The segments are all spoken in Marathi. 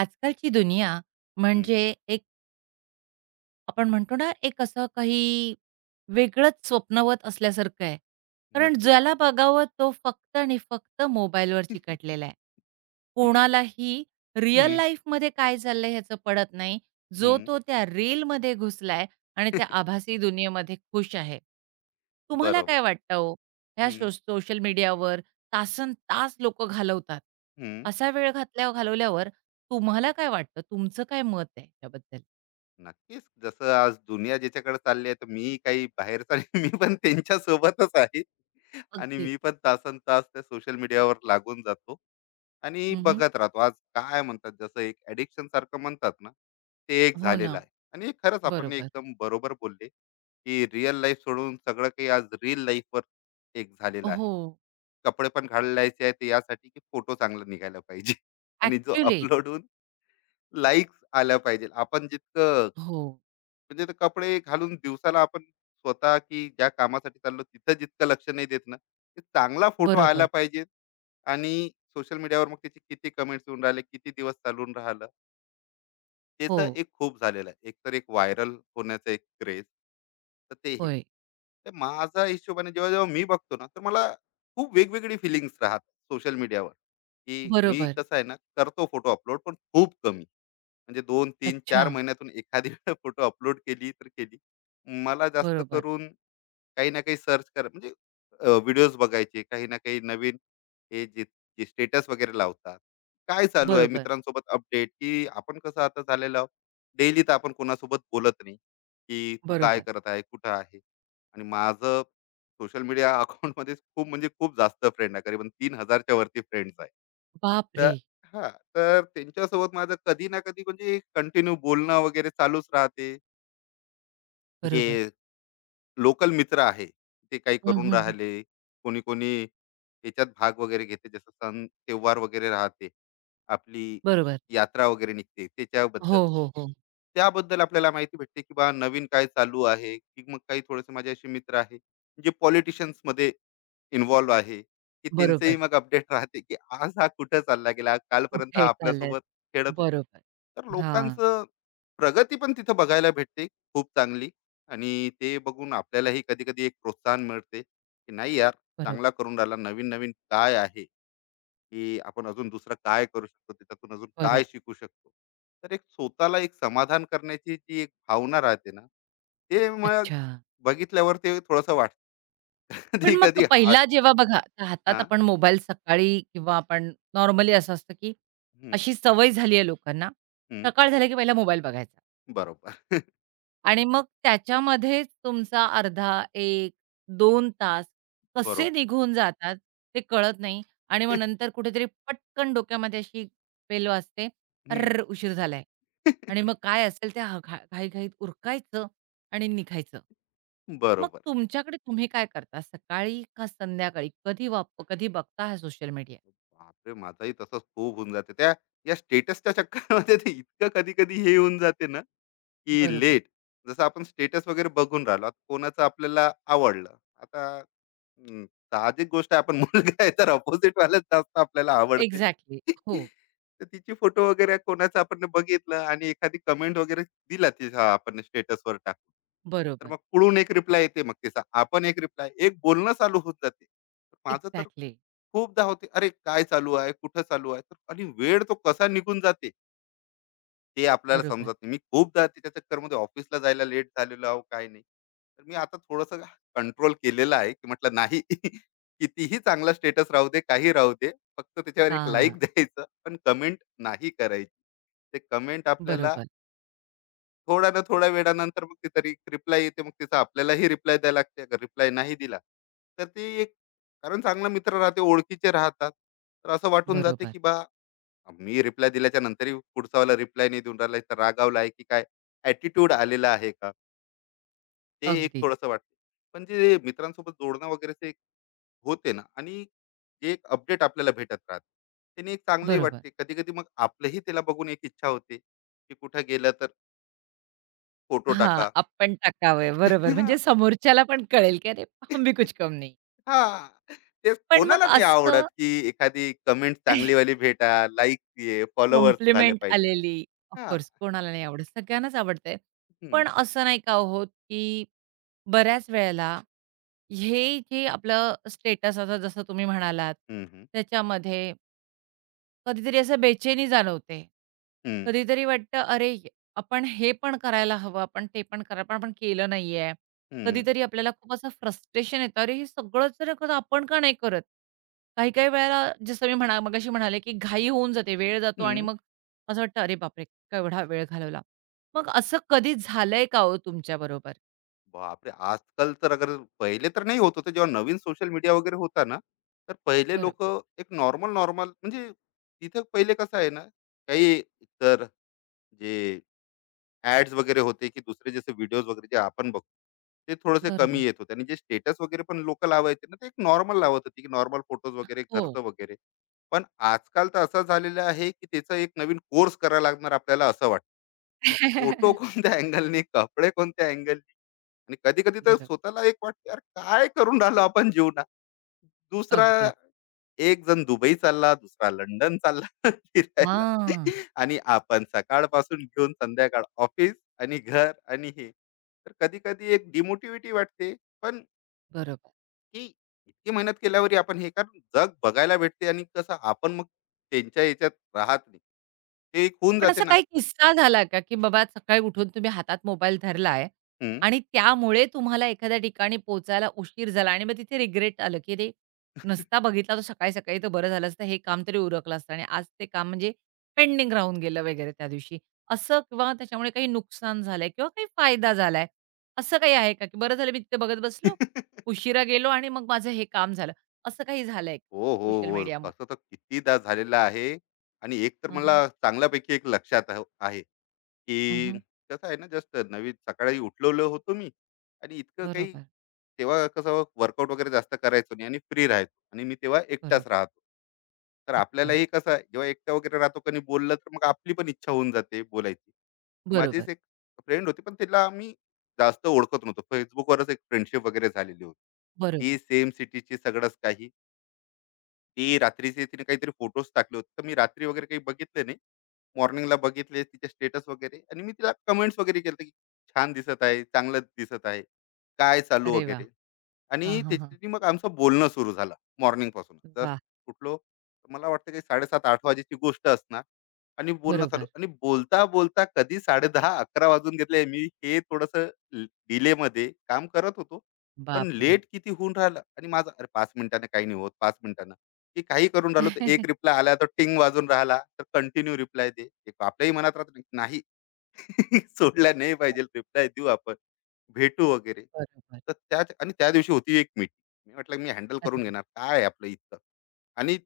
आजकालची दुनिया हं, म्हणजे एक आपण म्हणतो ना, एक असं काही वेगळंच स्वप्नवत असल्यासारखं आहे. कारण नक्कीच. ज्याला बघावं तो फक्त आणि फक्त मोबाईलवर चिकटलेला आहे. कोणालाही रिअल हं, लाईफमध्ये काय चाललंय ह्याचं पडत नाही. जो हं. तो त्या रीलमध्ये घुसलाय आणि त्या आभासी दुनियेमध्ये खुश आहे. तुम्हाला बरोबर. काय वाटतं हो? ह्या हं, सोशल मीडियावर तासनतास लोकं घालवतात. हं. असा वेळ घालवल्यावर तुम्हाला काय वाटतं? तुमचं काय मत आहे त्याबद्दल? नक्कीच. जसं आज दुनिया ज्याच्याकडे चालली आहे, तर मी काही बाहेरचा नाही. मी पण त्यांच्या सोबतच आहे, आणि अगदीच. मी पण तासनतास त्या सोशल मीडियावर लागून जातो आणि बघत राहतो. आज काय म्हणतात, जसं एक ॲडिक्शन सारखं म्हणतात ना, ते एक हो झालेलं ना, आहे. आणि खरंच आपण बरोबर. एकदम बरोबर बोलले, की रिअल लाईफ सोडून सगळं काही आज रील लाईफवर एक झालेलं आहे. हो, कपडे पण घालायचे आहेत ते यासाठी, की फोटो चांगला निघायला पाहिजे आणि जो ॲक्चुअली अपलोड होऊन लाईक्स आल्या पाहिजे. आपण जितकं, हो, म्हणजे ते कपडे घालून दिवसाला आपण स्वतः की ज्या कामासाठी चाललो तिथं जितकं लक्ष नाही देत ना, ते चांगला फोटो आला बरोबर. पाहिजे. आणि सोशल मीडियावर मग त्याचे किती कमेंट्स येऊन राहिले, किती दिवस चालून राहिलं, हो, त्याचं एक खूप झालेलं आहे. एक तर एक व्हायरल होण्याचं एक क्रेज, तर तेही. होय, तर माझा हिशोबाने जेव्हा जेव्हा मी बघतो ना, तर मला खूप वेगवेगळी फिलिंग्स राहतात सोशल मीडियावर. की मी बरोबर. कसं आहे ना, करतो फोटो अपलोड पण खूप कमी. म्हणजे 2, 3, अच्छा, 4 महिन्यातून एखादी फोटो अपलोड केली तर केली. मला जास्त बरोबर, करून काही ना काही सर्च कर, म्हणजे व्हिडिओज बघायचे काही ना काही नवीन. हे जे जे स्टेटस वगैरे लावतात, काय चालू आहे बरोबर, मित्रांसोबत अपडेट, की आपण कसं आता झालेलं आहोत. डेली तर आपण कोणासोबत बोलत नाही, की तू काय बरोबर. करत आहे, कुठं आहे. आणि माझं सोशल मीडिया अकाउंटमध्ये खूप, म्हणजे खूप जास्त फ्रेंड आहे. करीबन 3,000च्या वरती फ्रेंड्स आहे. तर बापरे! हा तर त्यांच्यासोबत माझं कधी ना कधी, म्हणजे कंटिन्यू बोलणं वगैरे चालूच राहते. बरोबर. जे लोकल मित्र आहे, ते काही हं, हं, करून हं. राहिले. कोणी, कोणी याच्यात भाग वगैरे घेते. जसं सण त्योहार वगैरे राहते, आपली बरोबर. यात्रा वगैरे निघते त्याच्याबद्दल. हो, हो, हो, त्याबद्दल आपल्याला माहिती भेटते, की बा नवीन काय चालू आहे. की मग काही थोडेसे माझे असे मित्र आहे, जे पॉलिटिशियन्समध्ये इन्व्हॉल्व आहे, की त्यांचंही बरोबर. मग अपडेट राहते, की आज हा कुठं चालला गेला, कालपर्यंत हा कुठे चाललेत. आपल्यासोबत खेळत होता. बरोबर. तर हां, लोकांचं प्रगती पण तिथं बघायला भेटते खूप चांगली. आणि ते बघून आपल्यालाही कधी-कधी एक प्रोत्साहन मिळते, की नाही यार, बरोबर, चांगला करून राहिला. नवीन-नवीन काय आहे, की आपण अजून दुसरं काय करू शकतो, त्याच्यातून अजून काय बरोबर. शिकू शकतो. तर एक स्वतःला एक समाधान करण्याची जी एक भावना राहते ना, ते मग अच्छा. बघितल्यावर ते थोडंसं वाटतं. पण मग कधी-कधी हात. पहिला जेव्हा बघा, आता हातात हां. आपण मोबाईल सकाळी किंवा आपण नॉर्मली असं असतं, की हं, अशी सवय झाली आहे लोकांना, हं. सकाळ झाली की पहिला मोबाईल बघायचा. बरोबर. आणि मग त्याच्यामध्येच तुमचा अर्धा, एक, दोन तास कसे बरोबर. निघून जातात ते कळत नाही आणि मग नंतर कुठेतरी पटकन डोक्यामध्ये अशी बेल वाजते, हं. "अर्रर्र! उशीर झालाय." आणि मग काय असेल त्या ह घा घाईघाईत उरकायचं आणि निघायचं. मग बरोबर. तुमच्याकडे तुम्ही काय करता? सकाळी का संध्याकाळी? कधी बघता हा सोशल मीडिया? बापरे! माझाही तसंच खूप होऊन जाते. त्या या स्टेटसच्या चक्करमध्ये ते इतकं कधी-कधी हे होऊन जाते ना, की बरोबर. लेट. जसं आपण स्टेटस वगैरे बघून राहिलो आता, कोणाचं आपल्याला आवडलं आता. हम्म, साहजिक गोष्ट आहे, आपण मुलगा आहे तर अपोजिट वालाच जास्त आपल्याला आवडते. एक्झॅक्टली. हो. तर तिची फोटो वगैरे कोणाचं आपण बघितलं आणि एखादी कमेंट वगैरे दिला तिचा, आपण स्टेटसवर टाकून. तर बरोबर. मग कुळून एक रिप्लाय येते, मग तिचा आपण एक रिप्लाय, एक बोलणं चालू होत जाते. तर माझं तर एक्झॅक्टली. खूपदा होते, अरे काय चालू आहे, कुठं चालू आहे. तर आणि वेळ तो कसा निघून जाते, ते आपल्याला बरोबर. समजत नाही. मी खूपदा त्याच्या चक्करमध्ये ऑफिसला जायला लेट झालेलो आहो, काही नाही. तर मी आता थोडंसं कंट्रोल केलेलं आहे, की म्हटलं नाही, कितीही चांगला स्टेटस राहू दे, काही राहू दे, फक्त त्याच्यावर एक लाइक हां. द्यायचं, पण कमेंट नाही करायची. ते कमेंट आपल्याला बरोबर. थोड्या ना थोड्या वेळानंतर मग, ते तरी रिप्लाय येते. मग तिचा आपल्यालाही रिप्लाय द्यायला लागते. अगर रिप्लाय नाही दिला, तर ते एक, कारण चांगला मित्र राहते, ओळखीचे राहतात. तर असं वाटून जाते, बरोबर. की बा, मी रिप्लाय दिल्याच्या नंतरही पुढचावाला रिप्लाय नाही देऊन राहिला, तर रागावला आहे की काय, ॲटिट्यूड आलेला आहे का, ते एक अगदीच. थोडंसं वाटते. पण जे मित्रांसोबत जोडणं वगैरे ते एक होते ना, आणि जे एक अपडेट आपल्याला भेटत राहते, त्याने एक चांगलंही बरोबर. वाटते कधी कधी. मग आपलंही त्याला बघून एक इच्छा होते, की कुठं गेलं तर फोटो हां, टाका. आपण टाकावे. बरोबर. म्हणजे समोरच्याला पण कळेल, की "अरे, हम भी कुछ कम नहीं." हा, ते पण मग कोणाला नाही आवडत, असं की एखादी कमेंट चांगलीवाली भेटा, लाईक, फॉलोअर्स झाले कॉम्प्लिमेंट पाहिजे. आलेली. ऑफ हा. कोर्स कोणाला नाही आवडत. सगळ्यांनाच आवडते. हम्म. पण असं नाही का होत, की बऱ्याच वेळेला हे जे आपलं स्टेटस आता जसं तुम्ही म्हणालात, हम्म. त्याच्यामध्ये कधीतरी असं बेचैनी जाणवते. हम्म. कधीतरी वाटतं, "अरे, आपण हे पण करायला हवं, आपण ते पण करा पण आपण केलं नाहीये." हम्म. कधीतरी आपल्याला खूप असं फ्रस्ट्रेशन येतं, "अरे, हे सगळंच जर का आपण का नाही करत?" काही-काही वेळेला जसं मी म्हणा मगाशी म्हणाले, की घाई होऊन जाते, वेळ जातो आणि हम्म. मग असं वाटतं, "अरे बापरे! केवढा वेळ घालवला." मग असं कधी झालंय का हो तुमच्याबरोबर? बापरे! आजकाल तर, अगर पहिले तर नाही होत होतं. जेव्हा नवीन सोशल मीडिया वगैरे होता ना, तर पहिले लोक बरोबर, एक नॉर्मल-नॉर्मल, म्हणजे तिथं पहिले कसं आहे ना, काही, तर जे ॲड्स वगैरे होते, की दुसरे जसे व्हिडिओज वगैरे जे आपण बघतो, ते थोडेसे बरोबर. कमी बरोबर येत होते. आणि जे स्टेटस वगैरे पण लोकं लावायचे ना, ते एक नॉर्मल लावत होते, की नॉर्मल फोटोज वगैरे हो. घरचं वगैरे. पण आजकाल तर असं झालेलं आहे, की त्याचा एक नवीन कोर्स करावा लागणार आपल्याला, असं वाटतं, की फोटो कोणत्या अँगलनी, कपडे कोणत्या अँगलनी. आणि कधी कधी तर बरोबर. स्वतःला एक वाटतं, यार काय करून राहिलो आपण जीवनात. दुसरा अगदीच. एक जण दुबई चालला, दुसरा लंडन चालला फिरायला, हां, आणि आपण सकाळपासून घेऊन संध्याकाळ ऑफिस आणि घर, आणि हे तर कधी कधी एक डिमोटिव्हिटी वाटते. पण, बरोबर. की इतकी मेहनत केल्यावर आपण हे, कारण जग बघायला भेटते आणि कसं आपण मग त्यांच्या याच्यात राहत नाही, ते एक होऊन पण जाते असा ना. काही किस्सा झाला का, की बाबा सकाळी उठून तुम्ही हातात मोबाईल धरलाय हम्म. आणि त्यामुळे तुम्हाला एखाद्या ठिकाणी पोहोचायला उशीर झाला आणि मग तिथे रिग्रेट आलं, की "अरे, नसता बघितला तर सकाळी-सकाळी तर बरं झालं असतं. हे काम तरी उरकलं असतं आणि आज ते काम म्हणजे पेंडिंग राहून गेलं वगैरे त्या दिवशी." असं किंवा त्याच्यामुळे काही नुकसान झालंय किंवा काही फायदा झालाय, असं काही आहे का, की "बरं झालं मी तिथे बघत बसलो, उशिरा गेलो आणि मग माझं हे काम झालं." असं काही झालंय हो, हो, सोशल हो. मीडियामुळे? तसं तर कितीदा झालेलं आहे. आणि एक तर हं, हं. मला चांगल्यापैकी एक लक्षात आहे आहे, की कसं आहे ना, जस्ट नवीन सकाळी उठलेलो होतो मी आणि इतकं काही. बरोबर, तेव्हा कसं वर्कआउट वगैरे जास्त करायचो नाही आणि फ्री राहायचो, आणि मी तेव्हा एकटाच बरोबर. राहतो. तर अच्छा. आपल्यालाही कसं आहे, जेव्हा एकटा वगैरे राहतो, कोणी बोललं तर मग आपली पण इच्छा होऊन जाते बोलायची. तर माझीच बरोबर, एक फ्रेंड होती, पण तिला आम्ही जास्त ओळखत नव्हतो. Facebookवरच एक फ्रेंडशिप वगैरे झालेली होती. ती बरोबर. सेम सिटीची सगळंच काही. ती रात्रीचे तिने काहीतरी फोटोज टाकले होते. तर मी रात्री वगैरे काही बघितले नाही. मॉर्निंगला बघितले तिचे स्टेटस वगैरे, आणि मी तिला कमेंट्स वगैरे केलते, की छान दिसत आहे, चांगलं दिसत आहे, काय चालू अरे वा, वगैरे. हां, आणि हां, हां. त्याच्यानी मग आमचं बोलणं सुरू झालं मॉर्निंग पासून. जस्ट वाह! उठलो, तर मला वाटतं काही 7:30-8:00 वाजेची गोष्ट असणार. आणि बोलणं चालू, बरोबर. आणि बोलता-बोलता कधी 10:30-11:00 वाजून घेतले. मी हे थोडंसं ल डिलेमध्ये काम करत होतो. पण बापरे! लेट किती होऊन राहिलं, आणि माझं अरे 5 मिनिटानं काही नाही होत, 5 मिनिटानं. की काही करून राहिलो, तर एक रिप्लाय आला तर टिंग वाजून राहिला, तर कंटिन्यू रिप्लाय दे. एक आपल्याही मनात राहतं नाही. सोडला नाही पाहिजे रिप्लाय देऊ आपण, भेटू वगैरे. बरोबर. तर त्या, आणि त्या दिवशी होती एक मीटिंग. मी म्हटलं मी हँडल करून अरे! घेणार, काय आहे आपलं इतकं? आणि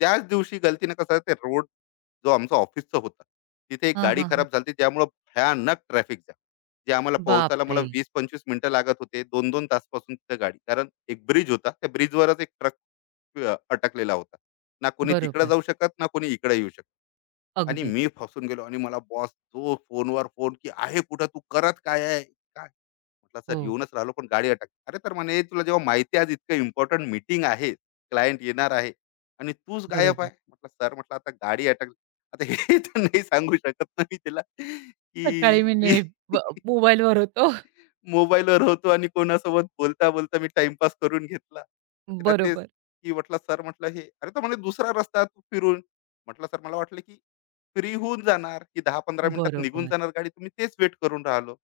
त्याच दिवशी गलतीनं कसं आहे, ते रोड जो आमचा ऑफिसचा होता, तिथे एक हां, गाडी हां, हां. खराब झाली होती ज्यामुळं भयानक ट्रॅफिक जाम. जे आम्हाला पोहोचायला मला बापरे! 20-25 मिनिटं लागत होते, 2-2 तासपासून तिथं गाडी. कारण एक ब्रिज होता, त्या ब्रिजवरच एक ट्रक अटकलेला होता. ना कोणी तिकडे बरोबर. जाऊ शकत, ना कोणी इकडे येऊ शकत. आणि अगदीच. मी फसून गेलो, आणि मला बॉस जो फोनवर फोन, की "आहे कुठं? तू करत काय आहे?" काय, म्हटलं सर, हो, येऊनच राहिलो पण गाडी अटक. अरे, तर म्हणे तुला जेव्हा माहिती आहे आज इतकं इम्पॉर्टंट मीटिंग आहे, क्लायंट येणार आहे, आणि तूच गायब बरोबर. आहे. म्हटलं सर, म्हटलं आता गाडी अटक. आता हे तर नाही सांगू शकत ना मी तिला, की सकाळी मी मी नेट मोबाईलवर होतो. मोबाईलवर होतो आणि कोणासोबत बोलता बोलता मी टाइमपास करून घेतला. तर तिला तेच बरोबर, की, म्हटलं सर, म्हटलं हे, अरे तर म्हणे दुसरा रस्ता तू फिरून. म्हटलं सर मला वाटलं की फ्री होऊन जाणार, की 10-15 मिनिटात निघून बरोबर. जाणार गाडी, तुम्ही तेच वेट करून राहिलो.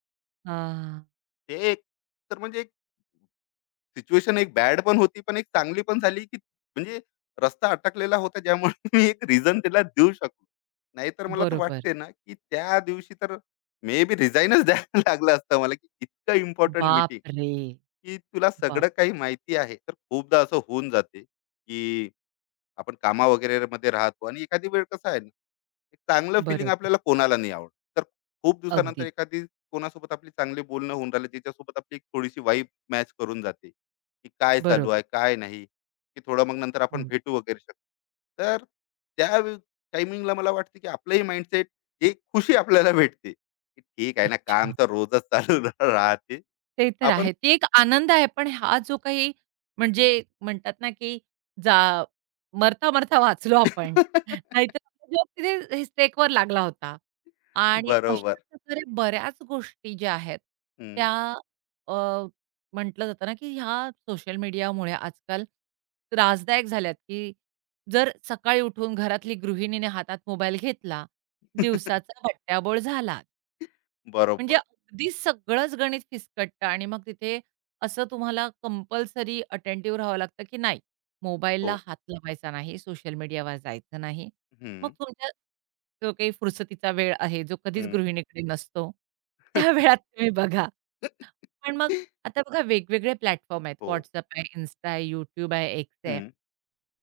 हां, ते एक, तर म्हणजे एक सिच्युएशन एक बॅड पण होती, पण एक चांगली पण झाली, की म्हणजे रस्ता अटकलेला होता, ज्यामुळे मी एक रिझन त्याला देऊ शकलो. नाहीतर मला तर बरोबर. वाटते ना, की त्या दिवशी तर मे बी रिझाइनच द्यायला लागलं असतं मला, की इतकं इम्पोर्टंट मीटिंग, बापरे! की तुला सगळं काही बापरे! माहिती आहे. तर खूपदा असं होऊन जाते, की आपण कामा वगैरे मध्ये राहतो, आणि एखादी वेळ कसं आहे ना, एक चांगलं फिलिंग बरोबर. आपल्याला कोणाला नाही आवडत. तर खूप दिवसानंतर अगदीच. एखादी कोणासोबत आपली चांगली बोलणं होऊन राहिलं, ज्याच्यासोबत आपली एक थोडीशी वाईब मॅच करून जाते, की काय चालू आहे बरोबर. काय नाही, की थोडं मग नंतर आपण हो. भेटू वगैरे शकतो. तर त्या टायमिंगला मला वाटतं, की आपलंही माइंडसेट एक खुशी आपल्याला भेटते, की ठीक आहे ना, काम अच्छा. तर रोजच चालू राहते ते तर आपण. आहे. ती एक आनंद आहे. पण हा जो काही म्हणजे हम्म. म्हणतात ना, की जा मरता-मरता वाचलो आपण. नाहीतर जॉब तिथे स्टेकवर लागला होता. आणि बरोबर. अशाच प्रकारे बऱ्याच गोष्टी ज्या आहेत हम्म. त्या अ, म्हटलं जातं ना, की ह्या सोशल मीडियामुळे आजकाल त्रासदायक झाल्यात, की जर सकाळी उठून घरातली गृहिणीने हातात मोबाईल घेतला दिवसाचा बट्ट्याबोळ झाला. म्हणजे बरोबर. अगदी सगळंच गणित फिसकटतं आणि मग तिथे असं तुम्हाला कंपल्सरी अटेंटिव्ह राहावं लागतं, की नाही हो. मोबाईलला हात लावायचा नाही, सोशल मीडियावर जायचं नाही. मग हं, तुमच्या जो काही फुरसतीचा वेळ आहे, जो कधीच हं. गृहिणीकडे नसतो, त्या वेळात तुम्ही बघा. पण मग आता बघा वेगवेगळे प्लॅटफॉर्म आहेत. हो. WhatsApp आहे, Insta आहे, YouTube आहे, X आहे. हं,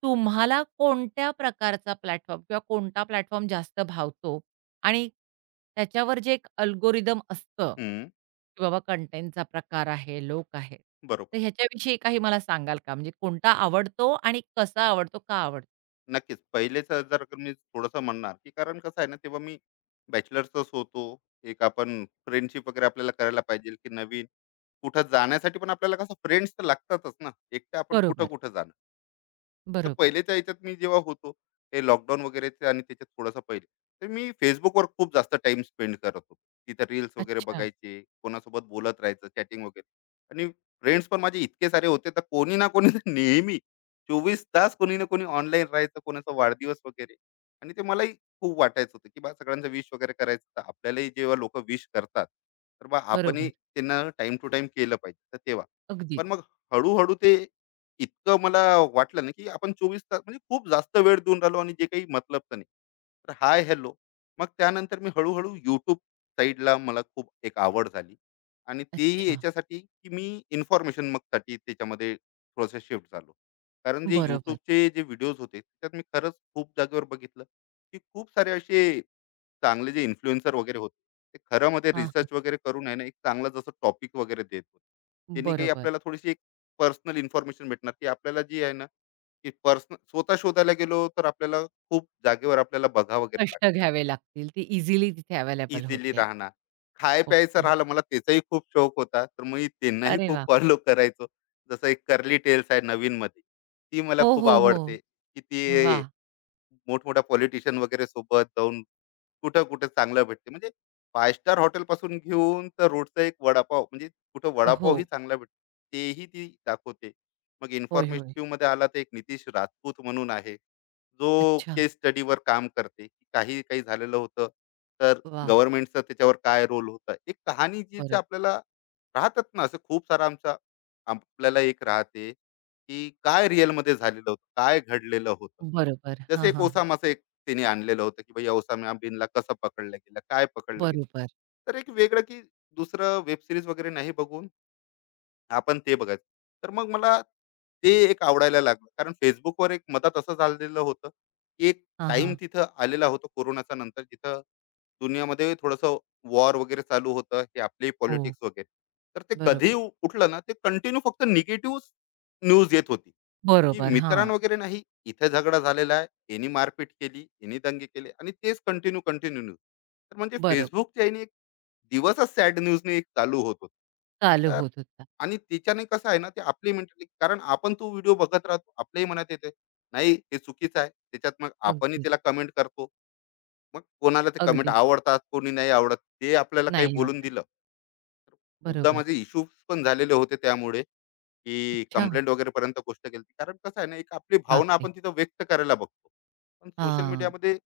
तुम्हाला कोणत्या प्रकारचा प्लॅटफॉर्म किंवा कोणता प्लॅटफॉर्म जास्त भावतो? आणि त्याच्यावर जे एक अल्गोरिदम असतं, हं. की बाबा कंटेंटचा प्रकार आहे, लोक आहेत. बरोबर. तर ह्याच्याविषयी काही मला सांगाल का? म्हणजे कोणता आवडतो आणि कसा आवडतो, का आवडतो? नक्कीच. पहिलेचं जर का मी थोडंसं म्हणणार, की कारण कसं आहे ना, तेव्हा मी बॅचलर्सच होतो. एक आपण फ्रेंडशिप वगैरे आपल्याला करायला पाहिजे, की नवीन कुठं जाण्यासाठी पण आपल्याला कसं फ्रेंड्स तर लागतातच ना. एकटं आपण बरोबर, कुठं-कुठं जाणार. तर बरोबर. पहिलेच्या याच्यात मी जेव्हा होतो, हे लॉकडाऊन वगैरेचे, आणि त्याच्यात थोडासा पहिले तर मी फेसबुकवर खूप जास्त टाइम स्पेंड करत होतो. तिथे रील्स वगैरे अच्छा. बघायचे, कोणासोबत बोलत राहायचं चॅटिंग वगैरे. आणि फ्रेंड्स पण माझे इतके सारे होते तर कोणी ना कोणी नेहमी 24 तास कोणी ना कोणी ऑनलाईन राहायचं, कोणाचा वाढदिवस वगैरे. आणि ते मलाही खूप वाटायचं होतं, की बा सगळ्यांचं विश वगैरे करायचं, तर आपल्यालाही जेव्हा लोक विश करतात, तर बा आपणही बरोबर. त्यांना टाइम टू टाइम केलं पाहिजे, तर तेव्हा. अगदीच. पण मग हळूहळू ते इतकं मला वाटलं ना, की आपण 24 तास म्हणजे खूप जास्त वेळ देऊन राहिलो, आणि जे काही मतलब तर नाही, तर हाय हॅलो. मग त्यानंतर मी हळूहळू यूट्यूब साईडला मला खूप एक आवड झाली, आणि तेही अच्छा. याच्यासाठी की मी इन्फॉर्मेशन मग साठी त्याच्यामध्ये थोडंसं शिफ्ट झालो. कारण जे बरोबर. यूट्यूबचे जे व्हिडिओज होते, त्यात मी खरंच खूप जागेवर बघितलं, की खूप सारे असे चांगले जे इन्फ्लुएन्सर वगैरे होते, ते खरं मध्ये हां, हां. रिसर्च वगैरे करून आहे ना, एक चांगला जसं टॉपिक वगैरे देत होते. त्यांनी काही बरोबर. आपल्याला थोडीशी एक पर्सनल इन्फॉर्मेशन भेटणार, की आपल्याला जी आहे ना, की पर्सनल स्वतः शोधायला गेलो तर आपल्याला खूप जागेवर आपल्याला बघावं वगैरे लागतं. कष्ट घ्यावे लागतील. ती इझिली तिथे अवेलेबल इझिली होते. राहणार. खाय प्यायचं ओके. राहिलं मला, त्याचाही खूप शौक होता, तर मी त्यांनाही अरे खूप वाह! फॉलो करायचो. जसं एक कर्ली टेल्स आहे नवीन मध्ये, ती मला हो, खूप हो, हो. आवडते, की ती वाह! मोठमोठ्या पॉलिटिशियन वगैरे सोबत जाऊन कुठं कुठे चांगलं भेटते. म्हणजे फाय स्टार हॉटेल पासून घेऊन तर रोडचा एक वडापाव म्हणजे, कुठं वडापावही हो. चांगला भेटतो, तेही ती दाखवते. मग होय, होय. इन्फॉर्मेटिव्ह मध्ये आला तर एक नितीश राजपूत म्हणून आहे, जो अच्छा. केस स्टडीवर काम करते, की काही काही झालेलं होतं, तर वाह! गव्हर्नमेंटचा त्याच्यावर काय रोल होता, एक कहाणी जी जी बरोबर. आपल्याला राहतात ना, असं खूप सारा आमचा. आपल्याला एक राहते की काय रिअलमध्ये झालेलं होतं, काय घडलेलं होतं. बरोबर. जसे हां, एक हां, हां. ओसामाचं एक तिने आणलेलं होतं, की भाई औसामा बिनला कसं पकडलं गेलं, काय पकडलं गेलं. बरोबर. तर एक वेगळं की दुसरं वेब सिरीज वगैरे नाही बघून आपण ते बघायचं. तर मग मला ते एक आवडायला लागलं. कारण फेसबुकवर एक मधात असं झालेलं होतं, की एक हां, टाइम हां. तिथं आलेला होता, कोरोनाच्या नंतर, जिथं दुनियामध्ये थोडंसं वॉर वगैरे चालू होतं, हे आपली हो. पॉलिटिक्स वगैरे, तर ते कधी बरोबर. उठलं ना, ते कंटिन्यू फक्त निगेटिव्ह न्यूज येत होती, की बरोबर. मित्रां हां. वगैरे नाही, इथे झगडा झालेला आहे, यांनी मारपीट केली, यांनी दंगे केले, आणि तेच कंटिन्यू कंटिन्यू न्यूज. तर म्हणजे बरोबर. फेसबुकच्या याने एक दिवसच सॅड न्यूजने एक चालू होत चालू होता तर. होत होता. आणि त्याच्याने कसं आहे ना, ते आपली मेंटली, कारण आपण तो व्हिडिओ बघत राहतो, आपल्याही मनात येते नाही हे चुकीचं आहे. त्याच्यात मग आपणही अगदीच, त्याला कमेंट करतो. मग कोणाला ते कमेंट अगदीच. आवडतात, कोणी नाही आवडत, ते आपल्याला काही नाही बोलून आवडत. दिलं. खूपदा बरोबर. माझे इश्यूज पण झालेले होते त्यामुळे, की अच्छा. कंप्लेंट वगैरेपर्यंत गोष्ट गेली. कारण कसं आहे ना, एक आपली भावना बापरे! आपण तिथं व्यक्त करायला बघतो. पण सोशल हां. मीडियामध्ये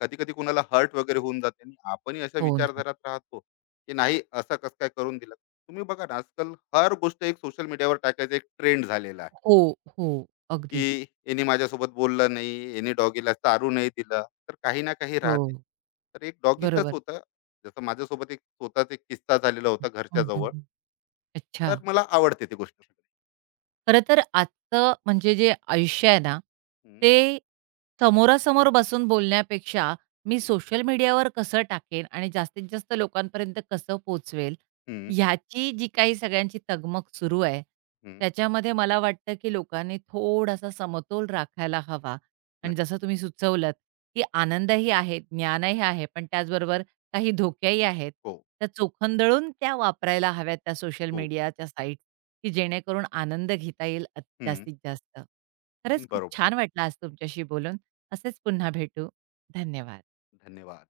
कधी-कधी कोणाला हर्ट वगैरे होऊन जाते, आणि आपणही अशा होऊन जातं. विचारधारात राहतो, की नाही असं कसं काय करून दिलं. तुम्ही बघा ना, आजकाल हर गोष्ट एक सोशल मीडियावर टाकायचा एक ट्रेंड झालेला आहे, हो, हो. अगदीच. की "याने माझ्यासोबत बोललं नाही, याने डॉगीला चारू नाही दिलं." तर काही ना काही हो. राहते. तर एक डॉगीचंच बरोबर. होतं. जसं माझ्यासोबत एक स्वतःच एक किस्सा झालेला होता घरच्या हं, हं, जवळ. हं. अच्छा. तर मला आवडते ती गोष्ट. खरं तर आजचं म्हणजे जे आयुष्य आहे ना, हं, ते समोरासमोर बसून बोलण्यापेक्षा मी हं. सोशल मीडियावर कसं टाकेन आणि जास्तीत जास्त लोकांपर्यंत कसं पोहोचवेल, हं, ह्याची जी काही सगळ्यांची तगमग सुरू आहे, हं. त्याच्यामध्ये मला वाटतं की लोकांनी थोडासा समतोल राखायला हवा आणि नक्की. जसं तुम्ही सुचवलंत, की आनंदही आहे, ज्ञानही आहे, पण त्याचबरोबर काही धोक्याही आहेत, हो, त्या चोखंदळून त्या वापरायला हव्यात त्या सोशल खूप. मीडियाच्या साइट, की जेणेकरून आनंद घेता येईल हं, जास्तीत जास्त. खरंच खूप बरोबर. छान वाटलं आज तुमच्याशी बोलून. असेच पुन्हा भेटू. धन्यवाद. धन्यवाद.